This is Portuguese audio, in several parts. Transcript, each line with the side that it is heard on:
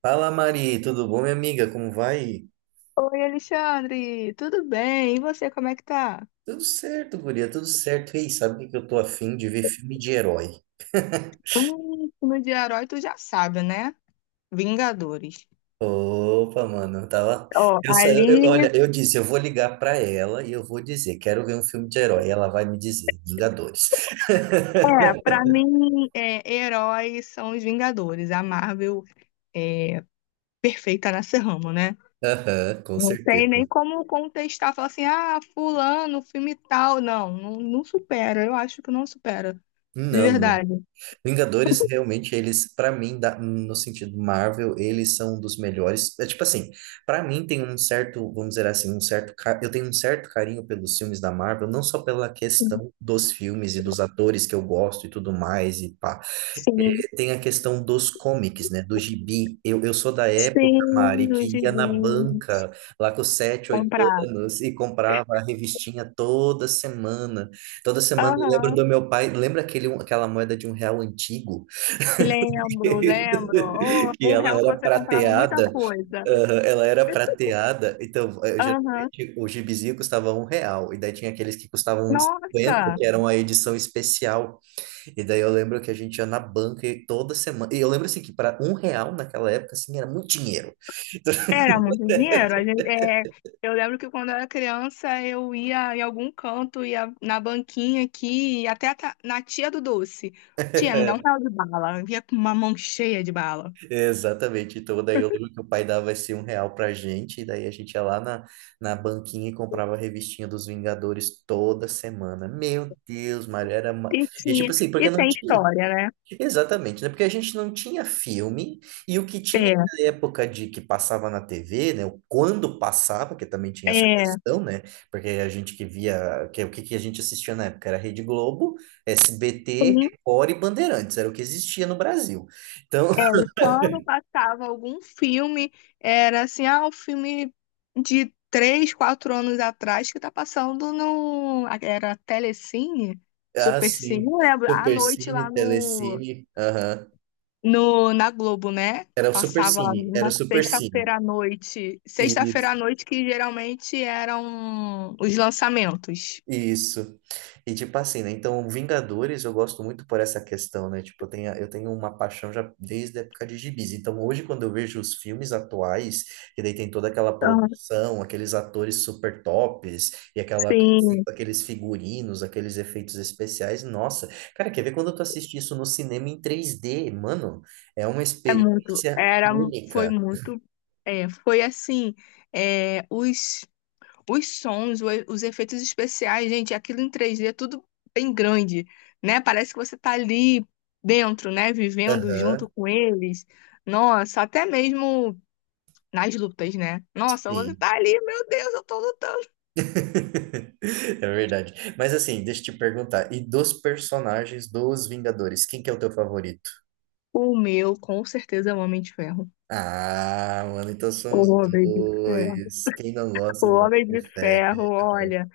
right: Fala Mari, tudo bom, minha amiga? Como vai?
left: Oi, Alexandre, tudo bem? E você, como é que tá?
right: Tudo certo, guria, tudo certo. Ei, sabe o que que eu tô afim de ver filme de herói?
left: Filme de herói, tu já sabe, né? Vingadores.
right: Opa, mano, eu tava.
left: Ó,
right: Eu, sa- eu-
left: ali,
right: olha, eu disse, eu vou ligar pra ela e eu vou dizer, quero ver um filme de herói. Ela vai me dizer, Vingadores.
left: pra mim, heróis são os Vingadores. A Marvel é perfeita nesse ramo, né?
right: Aham, com
left: Não tem nem
right: certeza.
left: como contestar, falar assim, ah, fulano, filme tal. Não, não, não supera, eu acho que não supera, de
right: Não, não.
left: verdade.
right: Vingadores, realmente, eles, pra mim, no sentido Marvel, eles são um dos melhores. É tipo assim, pra mim tem um certo, vamos dizer assim, eu tenho um certo carinho pelos filmes da Marvel, não só pela questão dos filmes e dos atores que eu gosto e tudo mais, e pá.
left: Sim,
right: Tem a questão dos comics, né, do gibi. Eu sou da época, Mari,
left: sim, os
right: que ia na
left: gibis,
right: banca, lá com 7 8
left: comprar.
right: anos, e comprava a revistinha toda semana. Toda semana eu lembro
left: Aham.
right: do meu pai, lembra aquela moeda de R$ 1 antigo?
left: Lembro, lembro. Oh,
right: Que
left: um
right: ela
left: real que
right: era
left: você comprava muita
right: prateada,
left: coisa.
right: aham, ela era prateada, então
left: Aham.
right: geralmente o gibizinho custava R$ 1, e daí tinha aqueles que custavam uns 50,
left: Nossa,
right: que eram a edição especial. E daí eu lembro que a gente ia na banca e toda semana, e eu lembro assim que para R$ 1 naquela época, assim, era muito dinheiro.
left: era muito dinheiro. A gente, eu lembro que quando eu era criança, eu ia em algum canto, ia na banquinha aqui, até na tia do doce. Tia, me dá R$ 1 de bala. Eu ia com uma mão cheia de bala.
right: Exatamente. Então, daí eu lembro que o pai dava esse R$ 1 pra gente, e daí a gente ia lá na, na banquinha e comprava a revistinha dos Vingadores toda semana. Meu Deus, Mário, era. Uma...
left: E
right: E tipo
left: tinha,
right: assim, porque
left: e
right: não
left: tem
right: tinha.
left: história, né?
right: Exatamente, né? Porque a gente não tinha filme, e o que tinha
left: É,
right: na época de que passava na TV, né? o Quando passava, que também tinha essa
left: é.
right: questão, né? Porque a gente que via. O que, que a gente assistia na época era Rede Globo, SBT,
left: Sim.
right: Record e Bandeirantes, era o que existia no Brasil. Então,
left: É, e quando passava algum filme, era assim, ah, o filme de 3, 4 anos atrás que tá passando no. Era Telecine,
right: ah,
left: Supercine,
right: sim.
left: eu lembro, à noite
right: Supercine,
left: lá no,
right: Telecine. Aham.
left: no, na Globo, né?
right: Era o
left: Passava
right: Supercine. Era o
left: na
right: Supercine.
left: sexta-feira à noite. Sexta-feira à noite que geralmente eram os lançamentos.
right: Isso. E tipo assim, né? Então, Vingadores eu gosto muito por essa questão, né? Tipo, eu tenho uma paixão já desde a época de gibis. Então, hoje, quando eu vejo os filmes atuais, que daí tem toda aquela
left: Ah,
right: produção, aqueles atores super tops, e aquela,
left: sim,
right: aqueles figurinos, aqueles efeitos especiais, nossa, cara, quer ver quando tu assiste isso no cinema em 3D, mano? É uma
left: é muito.
right: experiência
left: Foi
right: única.
left: muito. É, foi assim, é, os os sons, os efeitos especiais, gente, aquilo em 3D é tudo bem grande, né? Parece que você tá ali dentro, né? Vivendo
right: Aham,
left: junto com eles. Nossa, até mesmo nas lutas, né? Nossa, você
right: sim.
left: tá ali, meu Deus, eu tô lutando.
right: É verdade. Mas assim, deixa eu te perguntar. E dos personagens dos Vingadores, quem que é o teu favorito?
left: O meu, com certeza, é o Homem de Ferro.
right: Ah, mano, então são
left: O
right: os
left: Homem de Ferro.
right: dois. Quem não
left: O
right: gosta do Homem
left: Homem
right: de
left: de
right: Ferro?
left: Ferro, olha.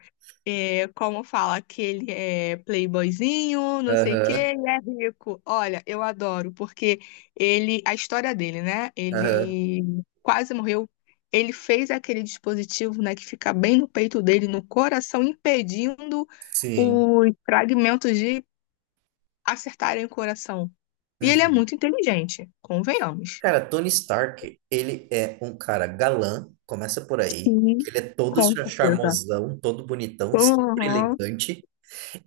left: É, como fala que ele é playboyzinho, não sei o
right: Aham,
left: quê, e é rico. Olha, eu adoro, porque ele, a história dele, né?
right: aham.
left: Ele quase morreu. Ele fez aquele dispositivo, né, que fica bem no peito dele, no coração, impedindo
right: Sim.
left: os fragmentos de acertarem o coração. E ele é
right: Uhum.
left: muito inteligente, convenhamos.
right: Cara, Tony Stark, ele é um cara galã, começa por aí.
left: Sim,
right: Ele é todo
left: com
right: char-
left: certeza.
right: charmosão, todo bonitão, sempre
left: Uhum.
right: elegante.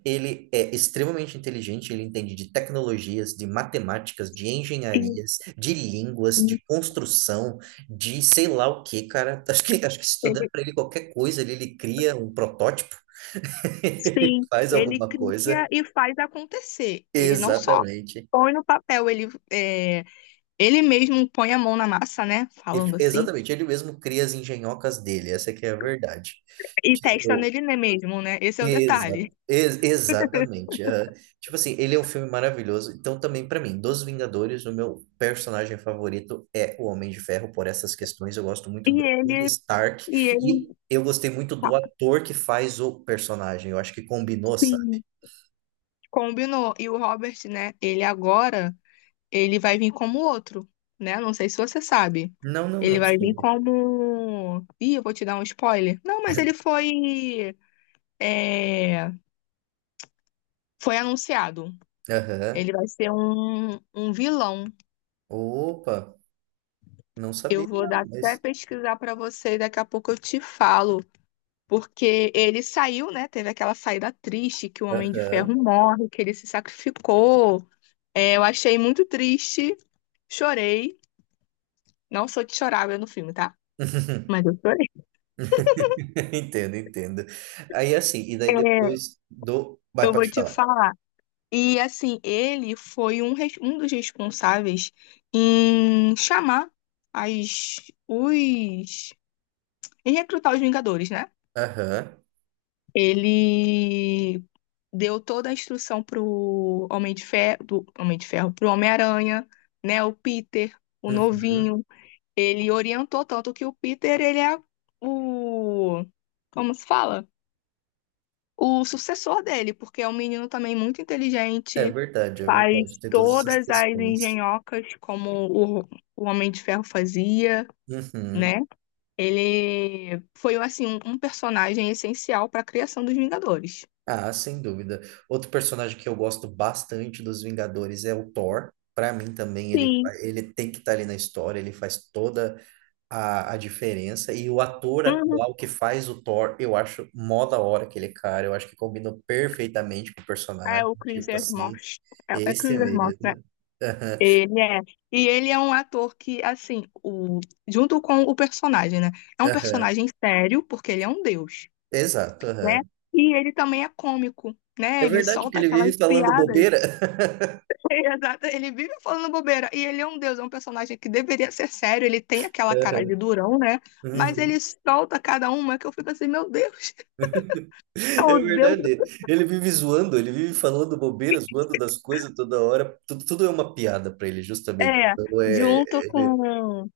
right: Ele é extremamente inteligente, ele entende de tecnologias, de matemáticas, de
left: E-
right: engenharias, de línguas, de construção, de sei lá o que, cara. Acho que se tu der
left: e
right: pra ele qualquer coisa, ele cria um protótipo. Ele
left: sim,
right: faz
left: ele
right: alguma coisa.
left: cria e faz acontecer. Ele não só
right: Exatamente.
left: põe no papel, ele, ele mesmo põe a mão na massa, né? Falando assim,
right: Exatamente, ele mesmo cria as engenhocas dele, essa que é a verdade.
left: e testa
right: Tipo,
left: nele mesmo, né? Esse é o
right: Exa
left: detalhe.
right: ex- exatamente. É. Tipo assim, ele é um filme maravilhoso. Então, também para mim, dos Vingadores, o meu personagem favorito é o Homem de Ferro, por essas questões. Eu gosto
left: E
right: muito do
left: ele,
right: Tony Stark
left: e
right: e
left: ele,
right: eu gostei muito do
left: tá,
right: ator que faz o personagem. Eu acho que combinou, sabe?
left: sim, combinou. E o Robert, né? Ele agora, ele vai vir como outro, né? Não sei se você sabe.
right: Não, não,
left: Ele
right: não
left: vai vir
right: soube.
left: como. Ih, eu vou te dar um spoiler. Não, mas ele foi. é, Foi anunciado.
right: Aham.
left: Ele vai ser um vilão.
right: Opa, não sabia,
left: Eu vou
right: não,
left: dar até
right: mas.
left: pesquisar para você e daqui a pouco eu te falo. Porque ele saiu, né? Teve aquela saída triste que o Homem de
right: Aham.
left: Ferro morre, que ele se sacrificou. É, eu achei muito triste, chorei. Não sou de chorar no filme, tá? Mas eu chorei.
right: Entendo, entendo. Aí assim, e daí
left: É,
right: depois do. Vai,
left: eu vou
right: pode
left: te
right: falar.
left: falar. E assim, ele foi um dos responsáveis em chamar as, os. Em recrutar os Vingadores, né?
right: Aham.
left: Ele deu toda a instrução pro Homem de Ferro, do Homem de Ferro, pro Homem-Aranha, né? O Peter, o
right: Uhum.
left: novinho. Ele orientou tanto que o Peter, ele é o, como se fala? O sucessor dele, porque é um menino também muito
right: É
left: inteligente,
right: verdade, é
left: faz
right: verdade. Tem todas essas
left: todas as
right: questões.
left: engenhocas como o Homem de Ferro fazia,
right: Uhum.
left: né? Ele foi assim um personagem essencial para a criação dos Vingadores.
right: Ah, sem dúvida. Outro personagem que eu gosto bastante dos Vingadores é o Thor. Para mim também ele,
left: Sim.
right: ele tem que estar ali na história, ele faz toda a diferença. E o ator
left: Uhum.
right: atual que faz o Thor, eu acho mó da hora aquele cara. Eu acho que combina perfeitamente com o
left: É
right: personagem.
left: o Chris
right: Tipo assim,
left: Evans. É, é
right: esse é
left: Chris Evans, né?
right: mesmo. Aham,
left: Ele é. E ele é um ator que, assim, junto com o personagem, né? É um
right: aham.
left: personagem sério, porque ele é um deus,
right: Exato,
left: né?
right: aham.
left: E ele também é cômico,
right: É
left: né? Ele
right: verdade que
left: solta
right: ele vive
left: aquelas
right: falando
left: piadas.
right: bobeira.
left: Exato, ele vive falando bobeira. E ele é um deus, é um personagem que deveria ser sério, ele tem aquela cara de
right: Aham.
left: durão, né? Mas ele
right: Uhum.
left: solta cada uma que eu fico assim, meu Deus, é
right: É
left: o deus.
right: verdade. Ele vive zoando, ele vive falando bobeira, zoando das coisas toda hora. Tudo, tudo é uma piada para ele, justamente.
left: É,
right: Então é.
left: junto
right: Ele...
left: com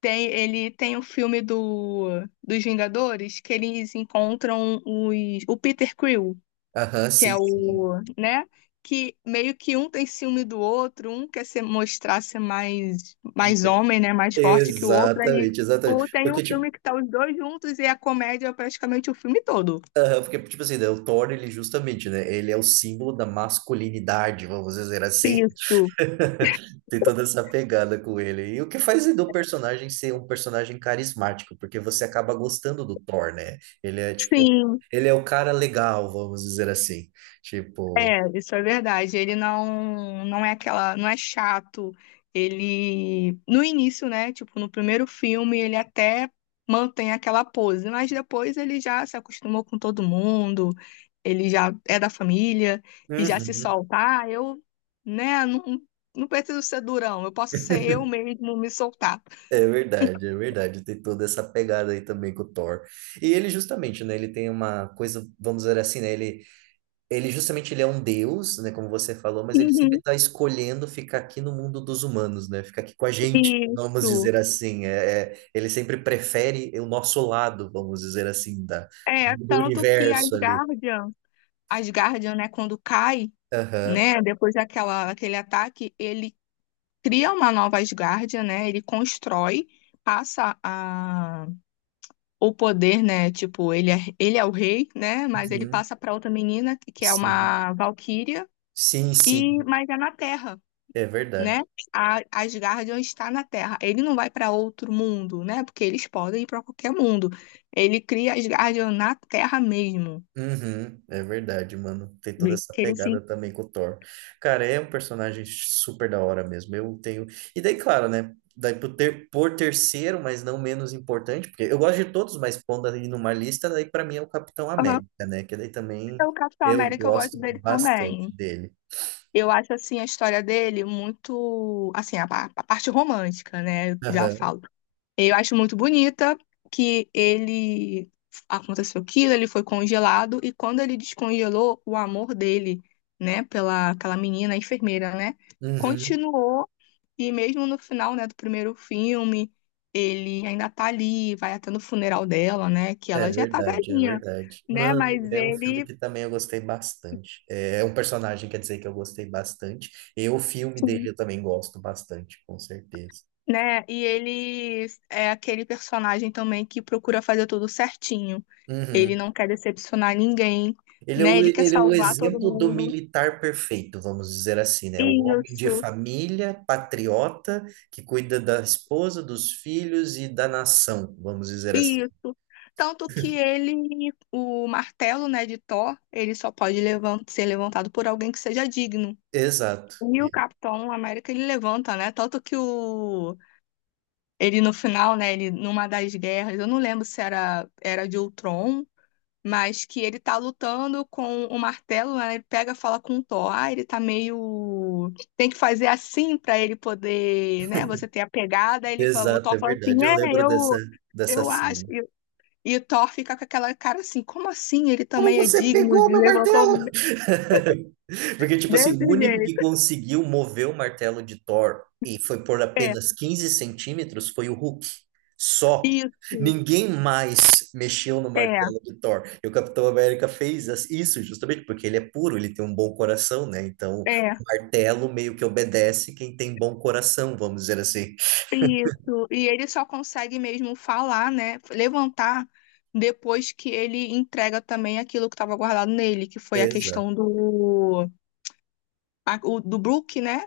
left: Ele tem o filme dos Vingadores, que eles encontram o Peter Quill,
right: Aham,
left: que é
right: sim, sim.
left: o, né? Que meio que um tem ciúme do outro, um quer se mostrar ser mais, mais homem, né? Mais forte que o outro. Aí,
right: Exatamente, exatamente.
left: ou tem um
right: Porque, tipo,
left: filme que tá os dois juntos e a comédia é praticamente o filme todo.
right: aham, porque, tipo assim, né, o Thor, ele justamente, né? Ele é o símbolo da masculinidade, vamos dizer assim.
left: Isso.
right: Tem toda essa pegada com ele. E o que faz do personagem ser um personagem carismático, porque você acaba gostando do Thor, né? Ele é tipo,
left: Sim.
right: ele é o cara legal, vamos dizer assim. Tipo,
left: É, isso é verdade. Ele não não é aquela, não é chato. Ele no início, né, tipo, no primeiro filme, ele até mantém aquela pose, mas depois ele já se acostumou com todo mundo, ele já é da família e já se
right: uhum,
left: soltar, eu, né, não, não preciso ser durão, eu posso ser eu mesmo me soltar.
right: é verdade, é verdade. Tem toda essa pegada aí também com o Thor. E ele justamente, né, ele tem uma coisa, vamos dizer assim, né, ele é um deus, né, como você falou, mas ele sempre
left: Uhum.
right: está escolhendo ficar aqui no mundo dos humanos, né? Ficar aqui com a gente, vamos
left: Isso.
right: dizer assim. É, ele sempre prefere o nosso lado, vamos dizer assim,
left: É,
right: do
left: tanto que as
right: universo ali.
left: Guardian, as Guardian, né, quando cai
right: Aham.
left: né? Depois daquele ataque, ele cria uma nova Asgardia, né? Ele constrói, passa o poder, né? Tipo, ele é o rei, né? Mas ele
right: Uhum.
left: passa para outra menina, que é
right: Sim,
left: uma Valquíria,
right: sim, sim,
left: e mas é na Terra.
right: é
left: Né?
right: verdade.
left: A Asgardian está na Terra. Ele não vai para outro mundo, né? Porque eles podem ir para qualquer mundo. Ele cria Asgardian na Terra mesmo.
right: Uhum, é verdade, mano. Tem toda essa
left: Que ele se...
right: pegada também com o Thor. Cara, é um personagem super da hora mesmo. Eu tenho. E daí, claro, né? Daí por terceiro, mas não menos importante, porque eu gosto de todos, mas pondo ali numa lista, daí pra mim é o Capitão
left: Aham.
right: América, né? Que daí também
left: Então, o Capitão
right: eu
left: América, eu
right: gosto
left: gosto dele
right: bastante
left: também.
right: dele.
left: Eu acho assim a história dele muito, assim, a parte romântica, né? Eu já
right: Aham.
left: falo. Eu acho muito bonita que ele aconteceu aquilo, ele foi congelado e quando ele descongelou o amor dele, né, pela aquela menina, a enfermeira, né,
right: Uhum.
left: continuou e mesmo no final, né, do primeiro filme, ele ainda tá ali, vai até no funeral dela, né, que
right: É
left: ela já tá
right: verdade, é
left: velhinha,
right: verdade.
left: né,
right: Mano,
left: mas
right: é um filme
left: ele.
right: que também eu gostei bastante. É um personagem, quer dizer, que eu gostei bastante. E o filme dele eu também gosto bastante, com certeza.
left: Né? E ele é aquele personagem também que procura fazer tudo certinho. Ele
right: Uhum.
left: não quer decepcionar ninguém,
right: Ele é
left: né?
right: o,
left: Ele quer
right: ele é o
left: salvar todo
right: exemplo do
left: mundo.
right: militar perfeito, vamos dizer assim, né? O homem de
left: Isso,
right: família, patriota, que cuida da esposa, dos filhos e da nação, vamos dizer assim.
left: isso. Tanto que ele, o martelo, né, de Thor, ele só pode ser levantado por alguém que seja digno.
right: Exato,
left: E o
right: E-
left: Capitão América ele levanta, né? Tanto que o ele no final, né, ele numa das guerras, eu não lembro se era de Ultron, mas que ele tá lutando com o martelo, né? Ele pega, e fala com o Thor, ah, ele tá meio, tem que fazer assim pra ele poder, né? Você ter a pegada. Ele fala, o
right: exato,
left: Thor
right: é
left: fala assim,
right: verdade. Eu
left: é,
right: lembro
left: eu
right: dessa
left: eu acho.
right: cena.
left: E o Thor fica com aquela cara assim, como assim? Ele
right: Como
left: também é
right: você
left: digno
right: pegou
left: de
right: meu
left: levantar
right: martelo? Porque, tipo assim,
left: desse
right: o único que
left: jeito.
right: conseguiu mover o martelo de Thor e foi por
left: É,
right: apenas 15 centímetros foi o Hulk. Só.
left: isso.
right: Ninguém mais mexeu no
left: É,
right: martelo de Thor. E o Capitão América fez isso justamente porque ele é puro, ele tem um bom coração, né? Então,
left: é.
right: o martelo meio que obedece quem tem bom coração, vamos dizer assim.
left: Isso, e ele só consegue mesmo falar, né, levantar depois que ele entrega também aquilo que estava guardado nele, que foi a
right: Exato.
left: questão do a- o do Brook, né?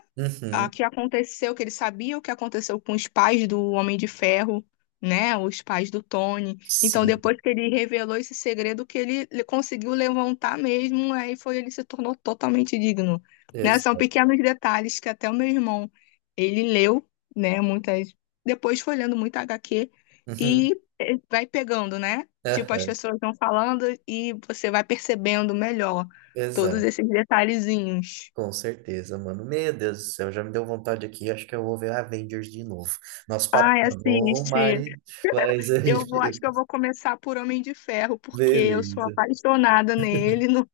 left: A
right: Uhum.
left: que aconteceu, que ele sabia o que aconteceu com os pais do Homem de Ferro, né? Os pais do Tony. Então, depois
right: Sim.
left: que ele revelou esse segredo, que ele conseguiu levantar mesmo, aí foi, ele se tornou totalmente digno. Né? São
right: Exato.
left: pequenos detalhes que até o meu irmão, ele leu, né? Muitas. Depois foi lendo muita HQ
right: Uhum.
left: e vai pegando, né? Tipo, as
right: Aham.
left: pessoas vão falando e você vai percebendo melhor todos
right: Exato.
left: esses detalhezinhos.
right: Com certeza, mano. Meu Deus do céu, já me deu vontade aqui. Acho que eu vou ver Avengers de novo. Nosso papo
left: Ai,
right: tá bom,
left: assiste.
right: Mari, mas a
left: Eu
right: gente...
left: vou, acho que eu vou começar por Homem de Ferro, porque eu sou
right: Beleza.
left: apaixonada nele, no,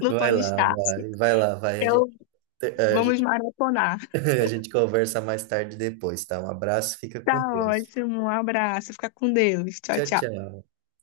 left: no Tony
right: lá,
left: Stark.
right: vai. Vai lá, vai.
left: Eu,
right: A
left: vamos
right: gente,
left: maratonar.
right: a gente conversa mais tarde depois, tá? Um abraço, fica
left: Tá
right: com Deus.
left: ótimo, um abraço, fica com Deus. Tchau,
right: Tchau,
left: tchau.
right: tchau.